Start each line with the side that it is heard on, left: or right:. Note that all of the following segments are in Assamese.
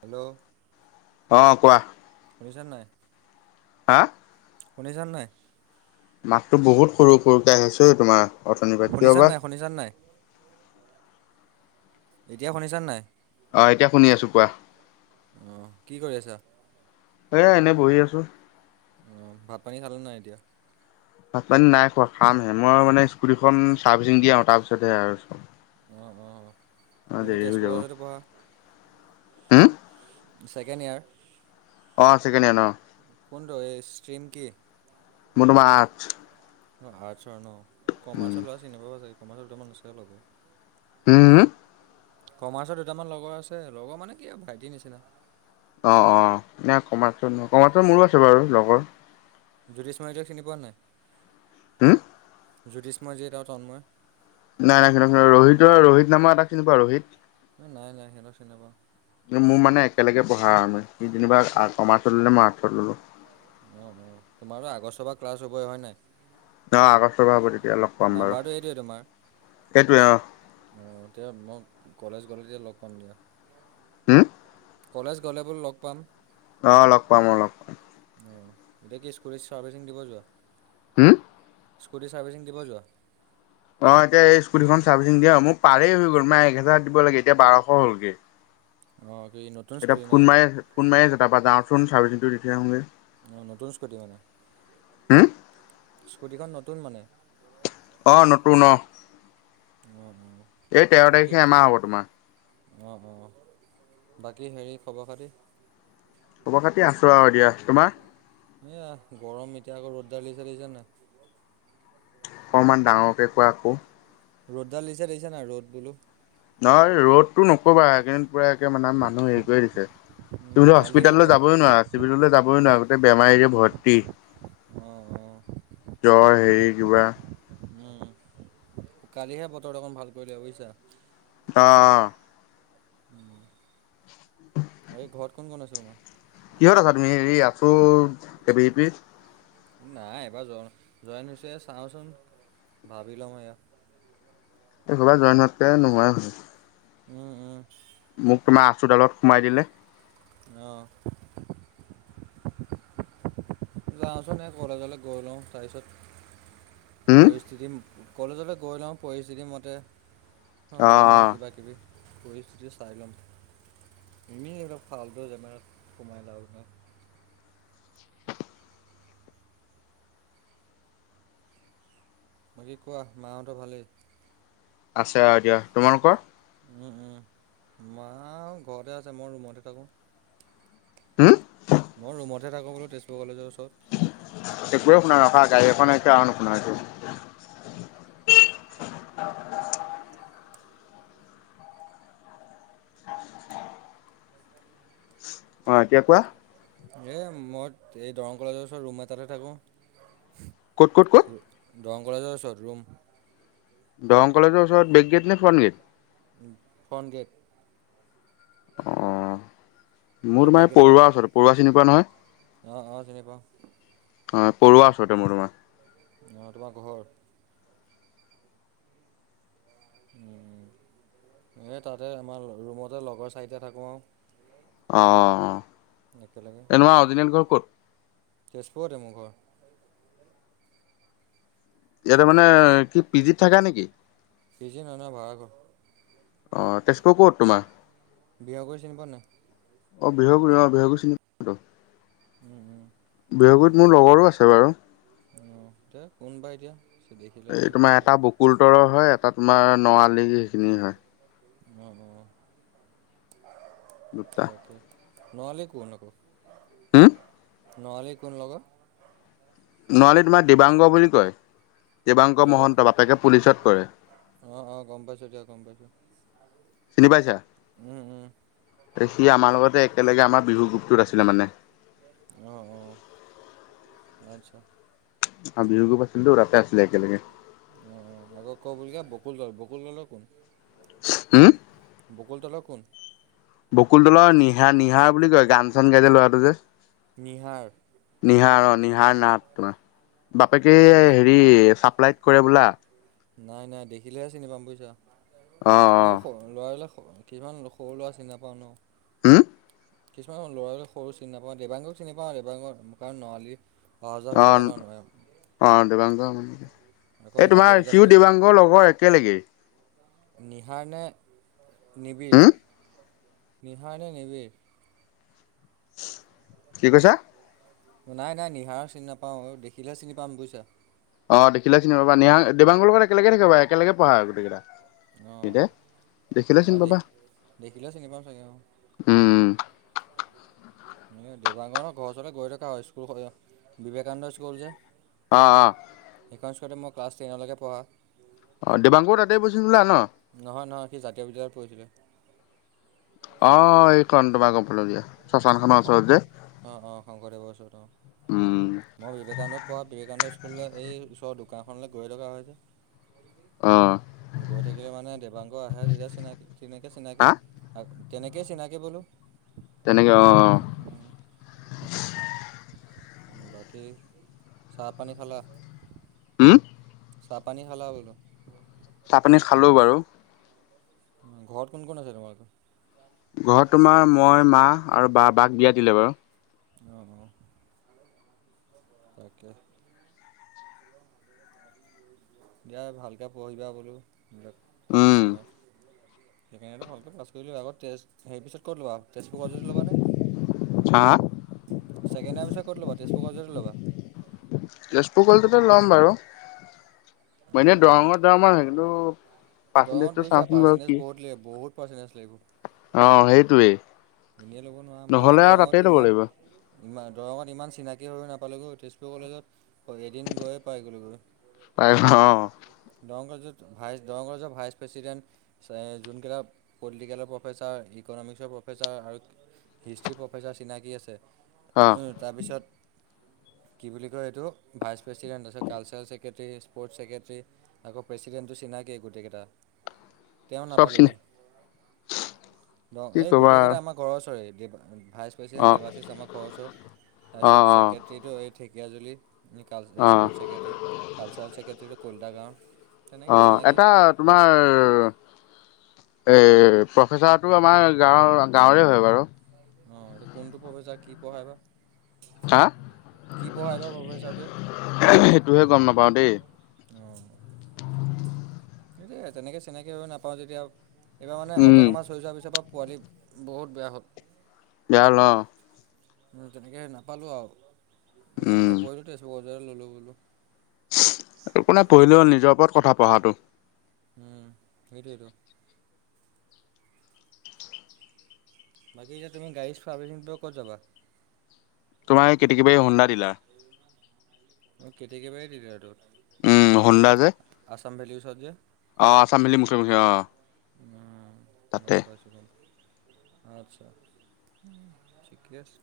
right: হেল্ল'।
left: অ' কোৱা।
right: শুনিছা নাই?
left: হা?
right: শুনিছা নাই?
left: মাতটো বহুত সৰু সৰুকে আহিছে এই তোমাৰ। অথনিৰ পৰা কিয়
right: শুনিছা
left: বা
right: নাই, শুনিছা নাই, এতিয়া শুনিছান নাই?
left: অ', এতিয়া শুনি আছো কোৱা।
right: অ', কি কৰি আছা?
left: এই এনে বহি আছো।
right: অ', ভাত পানী খালা নাই এতিয়া?
left: ভাত পানী নাই খোৱা, খামহে মই মানে স্কুটিখন চাৰ্ভিচিং দিয়া আৰু তাৰপিছতহে আৰু চ
right: অ' অ', তুমিতো তেজপুৰ কলেজতে পঢ়া।
left: হম?
right: Second year.
left: অ' ছেকেণ্ড ইয়াৰ ন।
right: কোনটো এই ষ্ট্ৰ্ৰীম কি?
left: মই তোমাৰ আৰ্চত।
right: অ', আৰ্টছৰ ন,
left: উম
right: কমাৰ্চৰ ল'ৰা চিনি পাব চাগে কমাৰ্চৰ দুটামান আছে লগৰ।
left: উম হম।
right: কমাৰ্চত দুটামান লগৰ আছে, লগৰ মানে কি আৰু ভাইটিৰ নিচিনা।
left: অ' অ', এ কমাৰ্চৰ কমাৰ্চৰ ন মোৰো আছে বাৰু লগৰ।
right: জোতিষ চৰাইদেক চিনি পোৱা নাই?
left: হম?
right: জ্যোতিষ মইযিত আৰু তন্ময়।
left: নাই নাই, ৰোহিতৰ ৰোহিত নামৰ এটা চিনি পোৱা ৰোহিত।
right: এ নাই নাই, সিহঁতক চিনি নাপাওঁ।
left: কিন্তু মোৰ মানে একেলগে পঢ়া আৰু মানে, সি যেনিবা কমাৰ্চত ল'লে মই আৰ্টছত ল'লোঁ।
right: অ', তোমাৰতো আগষ্টৰ পৰা ক্লাছ হ'বই হয় নাই?
left: অ', আগষ্টৰ পৰা হ'ব তেতিয়া লম।
right: নাম্বাৰটো এইটোৱে তোমাৰ?
left: অ
right: অ', এতিয়া মই কলেজ গ'লে তেতিয়া লগ পাম দিয়ক।
left: হম?
right: কলেজ গ'লে বোলো লগ পাম।
left: অ' লগ পাম, অ', লগ পাম।
right: অ', এতিয়া কি স্কুটি চাৰ্ভিচিং দিব যোৱা?
left: হম।
right: স্কুটি চাৰ্ভিচিং দিব যোৱা?
left: অ এতিয়া এই স্কুটীখন চাৰ্ভিচিং দিয়া মোৰ পাৰেই হৈ গল এক হেজাৰ দিব লাগে এতিয়া বাৰশ হ'লগে
right: অ কি নো
left: এতিয়া ফোন মাৰি আছে ফোন মাৰি আছে তাৰ পৰা যাওঁ চোন চাৰ্ভিচিংটো দি থৈ আহোগে
right: অ নতুন স্কুটি মানে
left: হুম,
right: স্কুটিখন নতুন মানে
left: অ নতুন অ
right: অ অ
left: এই তেৰ তাৰিখে এমাহ হব তোমাৰ
right: অ অ বাকী হেৰি খবৰ খাতি
left: খবৰ খাতি আছো আৰু দিয়া তোমাৰ
right: এয়া গৰম এতিয়া আকৌ ৰদ দাল দিছে দেখিছা নাই
left: অকণমান ডাঙৰকে কোৱা আক
right: ৰ'দ ডাল দিছে দেখিছা নাই ৰ'দ বোলো
left: নহয় ৰ'দটো নকবা এইকেইদিন পুৰা একে মানে মানুহ হেৰি কৰি দিছে
right: উম,
left: তুমিতো
right: কালিহে ব
left: হস্পিতাললৈ
right: অঁ
left: যাবই নোৱাৰা চিভিললৈ যাবই নোৱাৰা গোটেই বেমাৰীৰে ভৰ্তি
right: অঁ
left: জ্বৰ হেৰি কিবা
right: উম কালিহে বতৰটো অকন ভাল কৰিলে বুজিছা
left: অ অ
right: উম এই ঘৰত কোন কোন আছে তোমাৰ
left: কিহত আছা তুমি হেৰি আছো এ বিপি
right: নাই এবাৰ জ জইন হৈছোহে চাওঁচোন ভাবি লও এয়া
left: এই সবা জইন হোৱকে নোহোয়াই হ'ল
right: উম উম
left: মোক তোমাৰ আচুডালত সোমাই দিলে
right: অ যাওঁচোন এই কলেজলে গৈ লওঁ তাৰপিছত
left: হুম
right: পৰিস্থিতি কলেজলে গৈ লওঁ পৰিস্থিতিমতে
left: অ
right: হ'ম
left: অ
right: আৰু কিবাকিবি পৰিস্থিতি চাই লম ইনেই এইবিলাক ফাল্টু জেমেলাত সোমাই লাভ নাই বাকী কোৱা মাহঁতৰ ভালেই
left: আছে আৰু দিয়া তোমালোকৰ
right: উম উম মা ঘৰতে আছে মই ৰুমতে থাকো
left: হুম
right: মই ৰুমতহে থাকো বোলো তেজপুৰ কলেজৰ ওচৰত
left: একোৱেই শুনাই ৰখা গাড়ী এখন আহিছে আৰু নুহুনা হৈছো
right: [unintelligible]
left: অ এতিয়া কোৱা
right: এই মই এই দৰং কলেজৰ ওচৰত ৰুম এটাতহে থাকো
left: কত কত কত
right: দৰং কলেজৰ ওচৰত ৰুম
left: দৰং কলেজৰ ওচৰত ব্ৰেক গেট নে ফ্ৰোন গেট
right: ফ্ৰন গেট
left: অ
right: কিয়
left: মোৰ তোমাৰ পৰুৱা ওচৰত পৰুৱা চিনি পোৱা নহয়
right: অ অ চিনি পাওঁ
left: অ পৰুৱা ওচৰতে মোৰ তোমাৰ
right: অ তোমাৰ ঘৰ উম এই তাতে আমাৰ ৰুমতে লগৰ চাৰিটা থাকো আৰু
left: অ অ
right: একেলগে
left: এই তোমাৰ অৰিজিনেল ঘৰ ক'ত
right: তেজপুৰতে মোৰ ঘৰ
left: ইয়াতে মানে কি পিজিত থাকা নেকি
right: পিজি নহয় নহয় ভাড়া ঘৰ
left: অ তেজপুৰ ক'ত তোমাৰ
right: বিয়া কৰি চিনি পোৱা নাই
left: অ বিহ কৰি অ বিহ কৰি চিনি
right: উম উম
left: বিহগুইত মোৰ লগৰো আছে বাৰু
right: অ দে কোনবা এতিয়া দেখিলে চিনি
left: এই
right: পাম
left: তোমাৰ এটা
right: চাগে
left: বকুল তৰৰ হয় এটা তোমাৰ নআলি সেইখিনি হয়
right: অ অ
left: দুটা
right: তাকে নআলি কোন আকৌ
left: হম
right: নআলি কোন লগত
left: নৱালি তোমাৰ দিবাংগ বুলি কয় দেৱাংক
right: দেবা
left: মহন্ত বাপেকে পুলিচত কৰে
right: অঁ অঁ গম পাইছোঁ দিয়া গম পাইছোঁ
left: চিনি পাইছা
right: উম উম
left: এ সি আমাৰ লগতে একেলগে আমাৰ বিহু গ্ৰুপটোত আছিলে মানে
right: অ অ আচ্ছা
left: অ বিহু গ্ৰুপ আছিল তো তাতে আছিলে একেলগে
right: অ অ আকৌ ক' বুলিগা বকুল গাঁৱৰ বকুল দলৰ কোন
left: উম
right: বকুল তলৰ কোন
left: বকুল তলৰ নিহা নিহা বুলি কয় গান চান গাই যে লৰাটো যে
right: নিহাৰ
left: নিহাৰ অ নিহাৰ নাট তোমাৰ বাপেকে
right: নাই নাই
left: হেৰি চাপ্লাইত কৰে বোলা
right: নাই নাই দেখিলেহে চিনি পাম বুইছ
left: অ
right: সেনেকে ল'ৰাবিলাক, কিছুমান সৰু ল'ৰা চিনি নাপাওঁ ন
left: উম
right: কিছুমান ল'ৰাবিলাক সৰু চিনি নাপাওঁ, দেৱাংগক চিনি পাওঁ, দেবাংগ কাৰণ নৱালী।
left: অ', অ' দেবাংগ মানে এতিয়া,
right: আকৌ
left: এই
right: জাতীয়
left: তোমাৰ চিউ
right: বিদ্যালয়তে
left: দেবাংগৰ লগৰ একেলগেই।
right: নিহাৰ নে নিবিৰ,
left: হম
right: নিহাৰ নে নিবিৰ।
left: কি কৈছা?
right: নাই নাই নিহাৰক চিনি নাপাওঁ, অ' দেখিলে চিনি পাম বুইছা।
left: অ দেখিলে চিনি পাবা নিহাং দিবাগৰ লগত একেলগে থাকে বা একেলগে পঢা গোটেইকেইটা
right: অ না দেখ দেখিলে চিনি পামা চাগে অ
left: উম
right: এনেকে দেৱাগনৰ ঘৰ ওচৰতে গৈ থকা হয় স্কুল বিবেকানন্দ স্কুল যে।
left: অ' অ'
right: সেইখন স্কুলতে মই ক্লাছ টেনলেকে পঢ়া।
left: অ' দেবাংগও তাতেই পঢ়িছিল হ'বলা ন।
right: নহয় নহয়, সি জাতীয় বিদ্যালয়ত পঢ়িছিলে।
left: অ' এইখন তোমাৰ গম পালো দিয়া শশানখনৰ ওচৰত যে
right: অ' অ' শংকৰদেৱৰ ওচৰত
left: উম
right: অ' মই বিবেকানন্দত পঢ়া বিবেকানন্দ স্কুলৰ এই ওচৰৰ দোকানখনলে গৈ থকা হয় যে
left: অ
right: গৈ থাকিলে মানে দেবাংগ আহে, যেতিয়া চিনাকি তেনেকে চিনাকি
left: হা
right: তেনেকে চিনাকি বোলো।
left: তেনেকৈ অ'অ'।
right: হ। বাকী, চাহ পানী খালা।
left: উম্।
right: চাহ পানী খালা বোলো।
left: চাহ পানী খালো বাৰু
right: ঘৰত কোন কোন আছে তোমালোকৰ?
left: ঘৰত তোমাৰ মই মা আৰু বা, বাক বিয়া দিলে বাৰু।
right: অহ্ অহ্ তাকেহে। দিয়া ভালকে পঢ়িবা বোলো, হ'লে
left: উম
right: চেকেণ্ডী য়েছে। সেইকাৰণে ভালকৈ পাছ কৰি লোৱা আগত, টেষ্ট সেই পিছত ক'ত ল'বা আকৌ তেজপুৰতে ল'বানে।
left: হা
right: ছেকেণ্ডৰীয়া পিছত ক'ত ল'বা, তেজপুৰ কলেজতে ল'বা।
left: তেজপুৰ কলেজতে ল'ম বাৰু,
right: অঁ
left: এনে দৰঙৰ যাম বুলি ভাবিছিলো, দৰঙৰ কিন্তু।
right: দৰংত
left: পাৰ্চেন্টেজটো
right: বুজিছা
left: চাওঁচোন বাৰু
right: পাৰ্চেন্টেজ
left: কি
right: বহুত লাগিব, বহুত পাৰ্চেন্টেজ লাগিব।
left: অ' সেইটোৱেই।
right: এনেয়ে ল'ব নোৱাৰা, মই
left: নহ'লে আৰু তাতেই
right: দৰঙত ইমান।
left: ল'ব
right: ইমান, দৰঙত ইমান চিনাকি হৈ নাপালোগৈ, তেজপুৰ কলেজত এদিন গৈয়ে পাইগ'লোগৈ।
left: পাৰিব অ'।
right: দৰং কলেজত ভাইচ, দৰং কলেজৰ ভাইচ প্ৰেচিডেণ্ট। যোনকেইটা প'লিটিকেলৰ প্ৰফেচাৰ, ইক'নমিক্সৰ প্ৰফেচাৰ আৰু। হিষ্ট্ৰি প্ৰফেচাৰ চিনাকী আছে
left: অ
right: তাৰপিছত। কি বুলি কয় এইটো ভাইচ প্ৰেছিডেণ্ট, তাৰপিছত কালচাৰেল চেক্ৰেটৰী স্পৰ্টছ ছেক্ৰেটৰী। আকৌ প্ৰেচিডেণ্টো চিনাকিয়েই গোটেইকেইটা। তেওঁ
left: চব চিনি
right: নাপালোগৈ, অ'
left: কি
right: এই
left: ক'বা
right: গোটেই কেইটা আমাক। ঘৰ ওচৰৰে দেৱা, ভাইচ
left: অ
right: প্ৰেচিডেণ্ট দেৱাশিস আমাৰ ঘৰ ওচৰ,
left: অ
right: তাৰপিছত
left: অ
right: ছেক্ৰেটৰী। টীটো, এই ঢেকীয়াজুলি
left: অ
right: স্পৰ্টছ ছেক্ৰেটেৰী কালচাৰেল ছেক্ৰেটৰীটো কলিতা গাঁৱৰ। তেনেকৈ
left: অ'
right: চিনাকি
left: এটা তোমাৰ। এই প্ৰফেচাৰটো আমাৰ গাঁৱৰ গাঁৱৰে হয় বাৰু।
right: অ এইটো কোনটো প্ৰফেছাৰ কি পঢ়াই বা?
left: হা
right: কি পঢ়া এইবাৰ প্ৰফেছাৰ টোৱে?
left: সেইটোহে গম নাপাও দেই।
right: অ তেনেকৈ চিনাকি হৈ নাপাওঁ যেতিয়া এইবাৰ মানে
left: উম
right: অট'ন'মাছ হৈ যোৱাৰ পিছৰ পৰা পোৱালি বহুত বেয়া হ'ল।
left: [unintelligible]
right: তেনেকৈে নাপালোঁ আৰু সেইকাৰণে
left: উম
right: নপৰিলোঁ [unintelligible]
left: আৰু কোনে পঢ়িল হ'ল নিজৰ ওপৰত কথা পঢ়াটো।
right: উম সেইটোৱেটো। বাকী এতিয়া তুমি গাড়ী চাৰ্ভিচিং ক'ত যাবা।
left: তোমাৰ কেতেকীবাৰী হন্দা দিলাৰ।
right: অ' কেতেকীবাৰী জিলাৰ টো।
left: উম্ হোন্দা যে।
right: আছাম ভেলিউচত যে।
left: অঁ আছাম ভেলি মুখি মুখি অঁ।
right: ম গম পাইছোঁ। আছা ঠিকে আছে।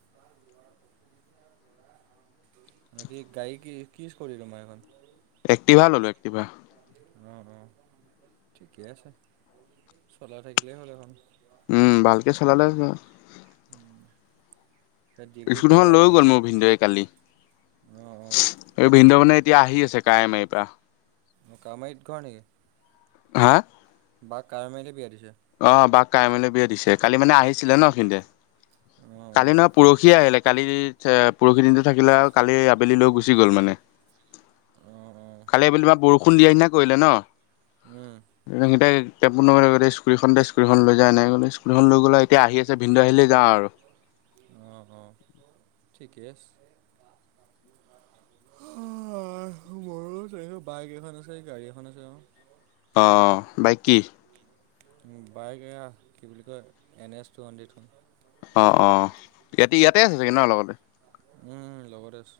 right: বাকি গাড়ী কি কি কৰি তোমাৰ এইখন?
left: এক্টিভা ল'লো এক্টিভা।
right: অ অ ঠিকে আছে, চলাই থাকিলেই হ'ল এখন।
left: উম ভালকে চলালে
right: উম।
left: স্কুটিখন লৈ গ'ল মোৰ ভিনদৱে কালি।
right: অঁ
left: এই ভিন্দ মানে এতিয়া আহি আছে কাৰেমাৰী পৰা।
right: মই কামএইত ঘৰ নেকি?
left: হা?
right: বাক কাৱৈমাৰীতে বিয়া দিছে।
left: অ বাক কাৱৈমাৰীলৈ বিয়া দিছে কালি মানে আহিছিলে ন ভিনদৱে।
right: অঁ অঁ
left: কালি নহয় পৰহি আহিলে কালি পৰহি দিনটো থাকিলে আৰু কালি আবেলি লৈ গুচি গ'ল মানে।
right: অঁ
left: কালি আবেলি বৰষুণ দিয়া নিচিনা কৰিলে ন।
right: উম।
left: স্কুটি খন দে স্কুটীখন লৈ যাওঁ এনেকে কলে স্কুটি খন লৈ এতিয়া আহি আছে ভিন্দয়ে আহিলে যাম আওঁ
right: অঁ অ ঠিকে আছে। আহ মোৰো বাইক এখন আছে গাড়ী এখন আছে অ।
left: অঁ বাইক কি?
right: বাইক এয়া কি বুলি কয় এন এছ টু হাণ্ড্ৰেডখন।
left: অঁ অঁ ইয়াতে ইয়াতে আছে চাগে নহয় লগতে?
right: উম লগতে আছে।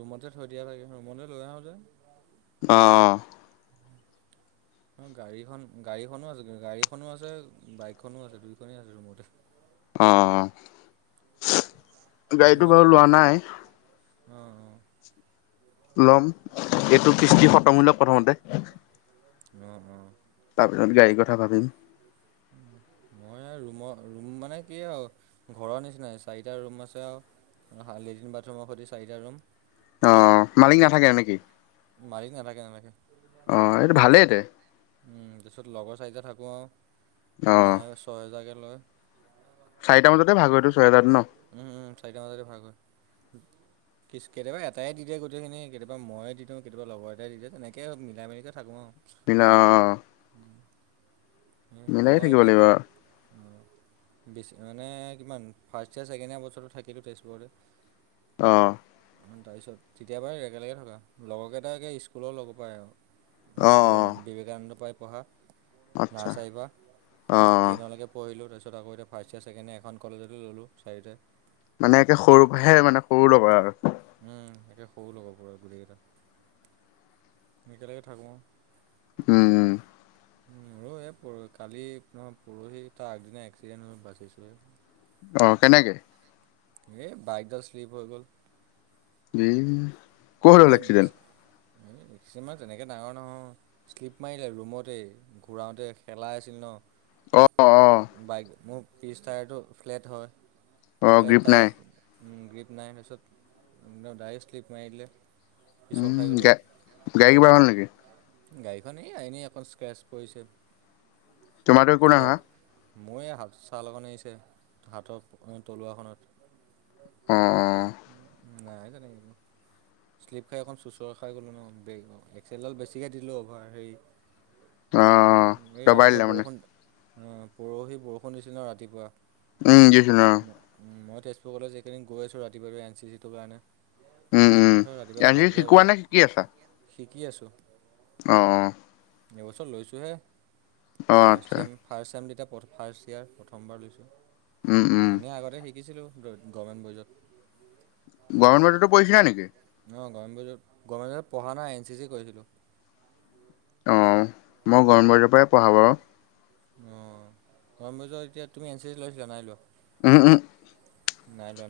right: ৰুমতে থৈ দিয়া লাগে ৰুমতে লৈ আহোঁতে।
left: অ অ
right: [inaudible] অঁ গাড়ীখন গাড়ীখনো আছে গাড়ীখনো আছে বাইকখনো আছে দুইখনেই আছে ৰুমতে।
left: অ। অ
right: ৰুম
left: গাড়ীটো
right: মানে
left: বাৰু লোৱা
right: ৰখ
left: নাই
right: অ অ।
left: লম এইটো কৃষ্টি খতম হৈ লক প্ৰথমতে।
right: অহ অ।
left: তাৰপিছত গাড়ীৰ কথা ভাবিম।
right: মই আৰু ৰুমৰ ৰুম মানে কি আৰু ঘৰৰ নিচিনাই চাৰিটা ৰুম আছে আৰু লেট্ৰিন বাথৰুমৰ সৈতে চাৰিটা ৰুম।
left: অ', মালিক নাথাকে নেকি
right: তাৰপিছত মালিক নাথাকে তেনেকে
left: অঁ এইটো ভালেইতে
right: তাৰপিছত লগৰ চাৰিটা থাকোঁ আৰু
left: অ'।
right: মাহে ছহেজাৰকৈ লয়
left: চাৰিটা বজতে ভাগ হয়তটো ছয়জাৰত ন
right: উম উম চাৰিটা মাজতে ভাগ হয়। কি কেতিয়াবা এটাই দি দে গোটেইখিনি কেতিয়াবা ময়ে দিওঁ কেতিয়াবা লগৰ এটাই দে তেনেকৈে মিলাই মিলিকৈ থাকো আৰু
left: অঁ
right: মই
left: থাকিব
right: এতিয়া
left: লাগিব অ
right: অঁ বেছি মানে কিমান ফাৰ ছেকেন্দেৰি বছৰটো থাকিলো তেজপুৰতে
left: অঁ
right: তাৰপিছত তেতিয়া বাৰ একেলগে থকা লগৰ কেইটাই একে স্কুলৰ লগৰ পৰাই আৰু।
left: অ
right: স্কুলৰ বিবেকানন্দৰপৰাই পঢ়া,
left: আচ্ছা
right: নাৰ্চাৰীৰপৰা
left: অ
right: টেইনলৈকে। পঢ়িলো তাৰপিছ আকৌ এতিয়া ফাৰ্ষ্ট য়াৰ ছেকেণ্ড ইয়াৰ এখন কলেজতে ল'লো চাৰিটাই।
left: মানে একে সৰুহে মানে সৰু লগৰ আৰু।
right: উম, একে সৰু লগাবৰ পাৰা গোটেইকেইটা। একেলগে থাকোঁ।
left: উম, উম।
right: উম, আৰু এ, পৰ কালি নহয় পৰহি তাৰ আগদিনা এক্সিডেণ্ট হৈ বাচিছোহে।
left: অ' কেনেকে?
right: এ, বাইকডাল শ্লিপ হৈ গ'ল।
left: ই ক'ত হ'ল
right: মানে বেছ,
left: এক্সিডেণ্ট
right: কিছুমান তেনেকে ডাঙৰ নহয়। শ্লিপ মাৰিলে ৰুমতে, ঘূৰাওঁতে খেলাই আছিল
left: অ অ
right: ন'। বাইক মোৰ পিচ টায়াৰটো ফ্লেট হয়।
left: অ
right: ফ্লেট
left: গ্ৰীপ নাই
right: তায়াৰ উম, গ্ৰীপ নাই তাৰপিছত ডাইৰেক্ট শ্লিপ মাৰি দিলে। পিছল খাই
left: উম,
right: গ'লোঁ
left: গা গাড়ীৰ কিবা হ'ল নেকি?
right: গাড়ীখন এ, এনেই অকণ স্ক্ৰেচ পৰিছে।
left: তোমাৰতো একো নাই
right: ল
left: হোৱা
right: মোৰ এ, হাত ছালখন অকন এৰিছে, হাতৰ তলুৱাখনত।
left: অ', অ'।
right: নাই তেনেকে [unintelligible] শ্লিপ খাই অকণ চুচৰ খাই গ'লো ন' বে এক্সেলডাল বেছিকৈ দিলোঁ অভাৰ হেৰি
left: অ অ
right: [inaudible] এই
left: দবাই
right: ৰাতিপুৱা
left: দিলে মানে
right: বৰষুণ, অ' পৰহি বৰষুণ দিছিল ন' ৰাতিপুৱা।
left: উম, [unintelligible]
right: উম, মই তেজপুৰ কলেজ এই কেইদিন গৈ আছোঁ ৰাতিপুৱা এন চি চিটোৰ কাৰণে।
left: উম উম
right: তাৰপিছত ৰাতিপুৱা
left: আজি
right: ৰাতিপুৱা
left: শিকোৱা নে শিকি আছা
right: ওলাই, শিকি আছোঁ।
left: অ', অ'।
right: এইবছৰ লৈছোঁহে,
left: অ অ
right: ফাষ্ট
left: আচ্ছা
right: চেম। ফাৰ্ষ্ট চেম তেতিয়া ফাৰ্ষ্ট য়াৰ প্ৰথমবাৰ লৈছোঁ।
left: উম উম
right: এনেই আগতে শিকিছিলোঁ গ-গভমেণ্ট বইজত।
left: গভমেণ্ট বইজতো পঢ়িছিলা নেকি?
right: অ' গভমেন বইজত, গভমেন বইজত পঢ়া নাই, এন চি চি কৰিছিলোঁ।
left: অ' মই গভমেন বইজৰপৰাই পঢ়া বাৰু।
right: অ' গভমেন বইজত এতিয়া তুমি এন চি চি লৈছিলা, নাই লোৱা।
left: উহু, উহু।
right: নাই লোৱা ন'?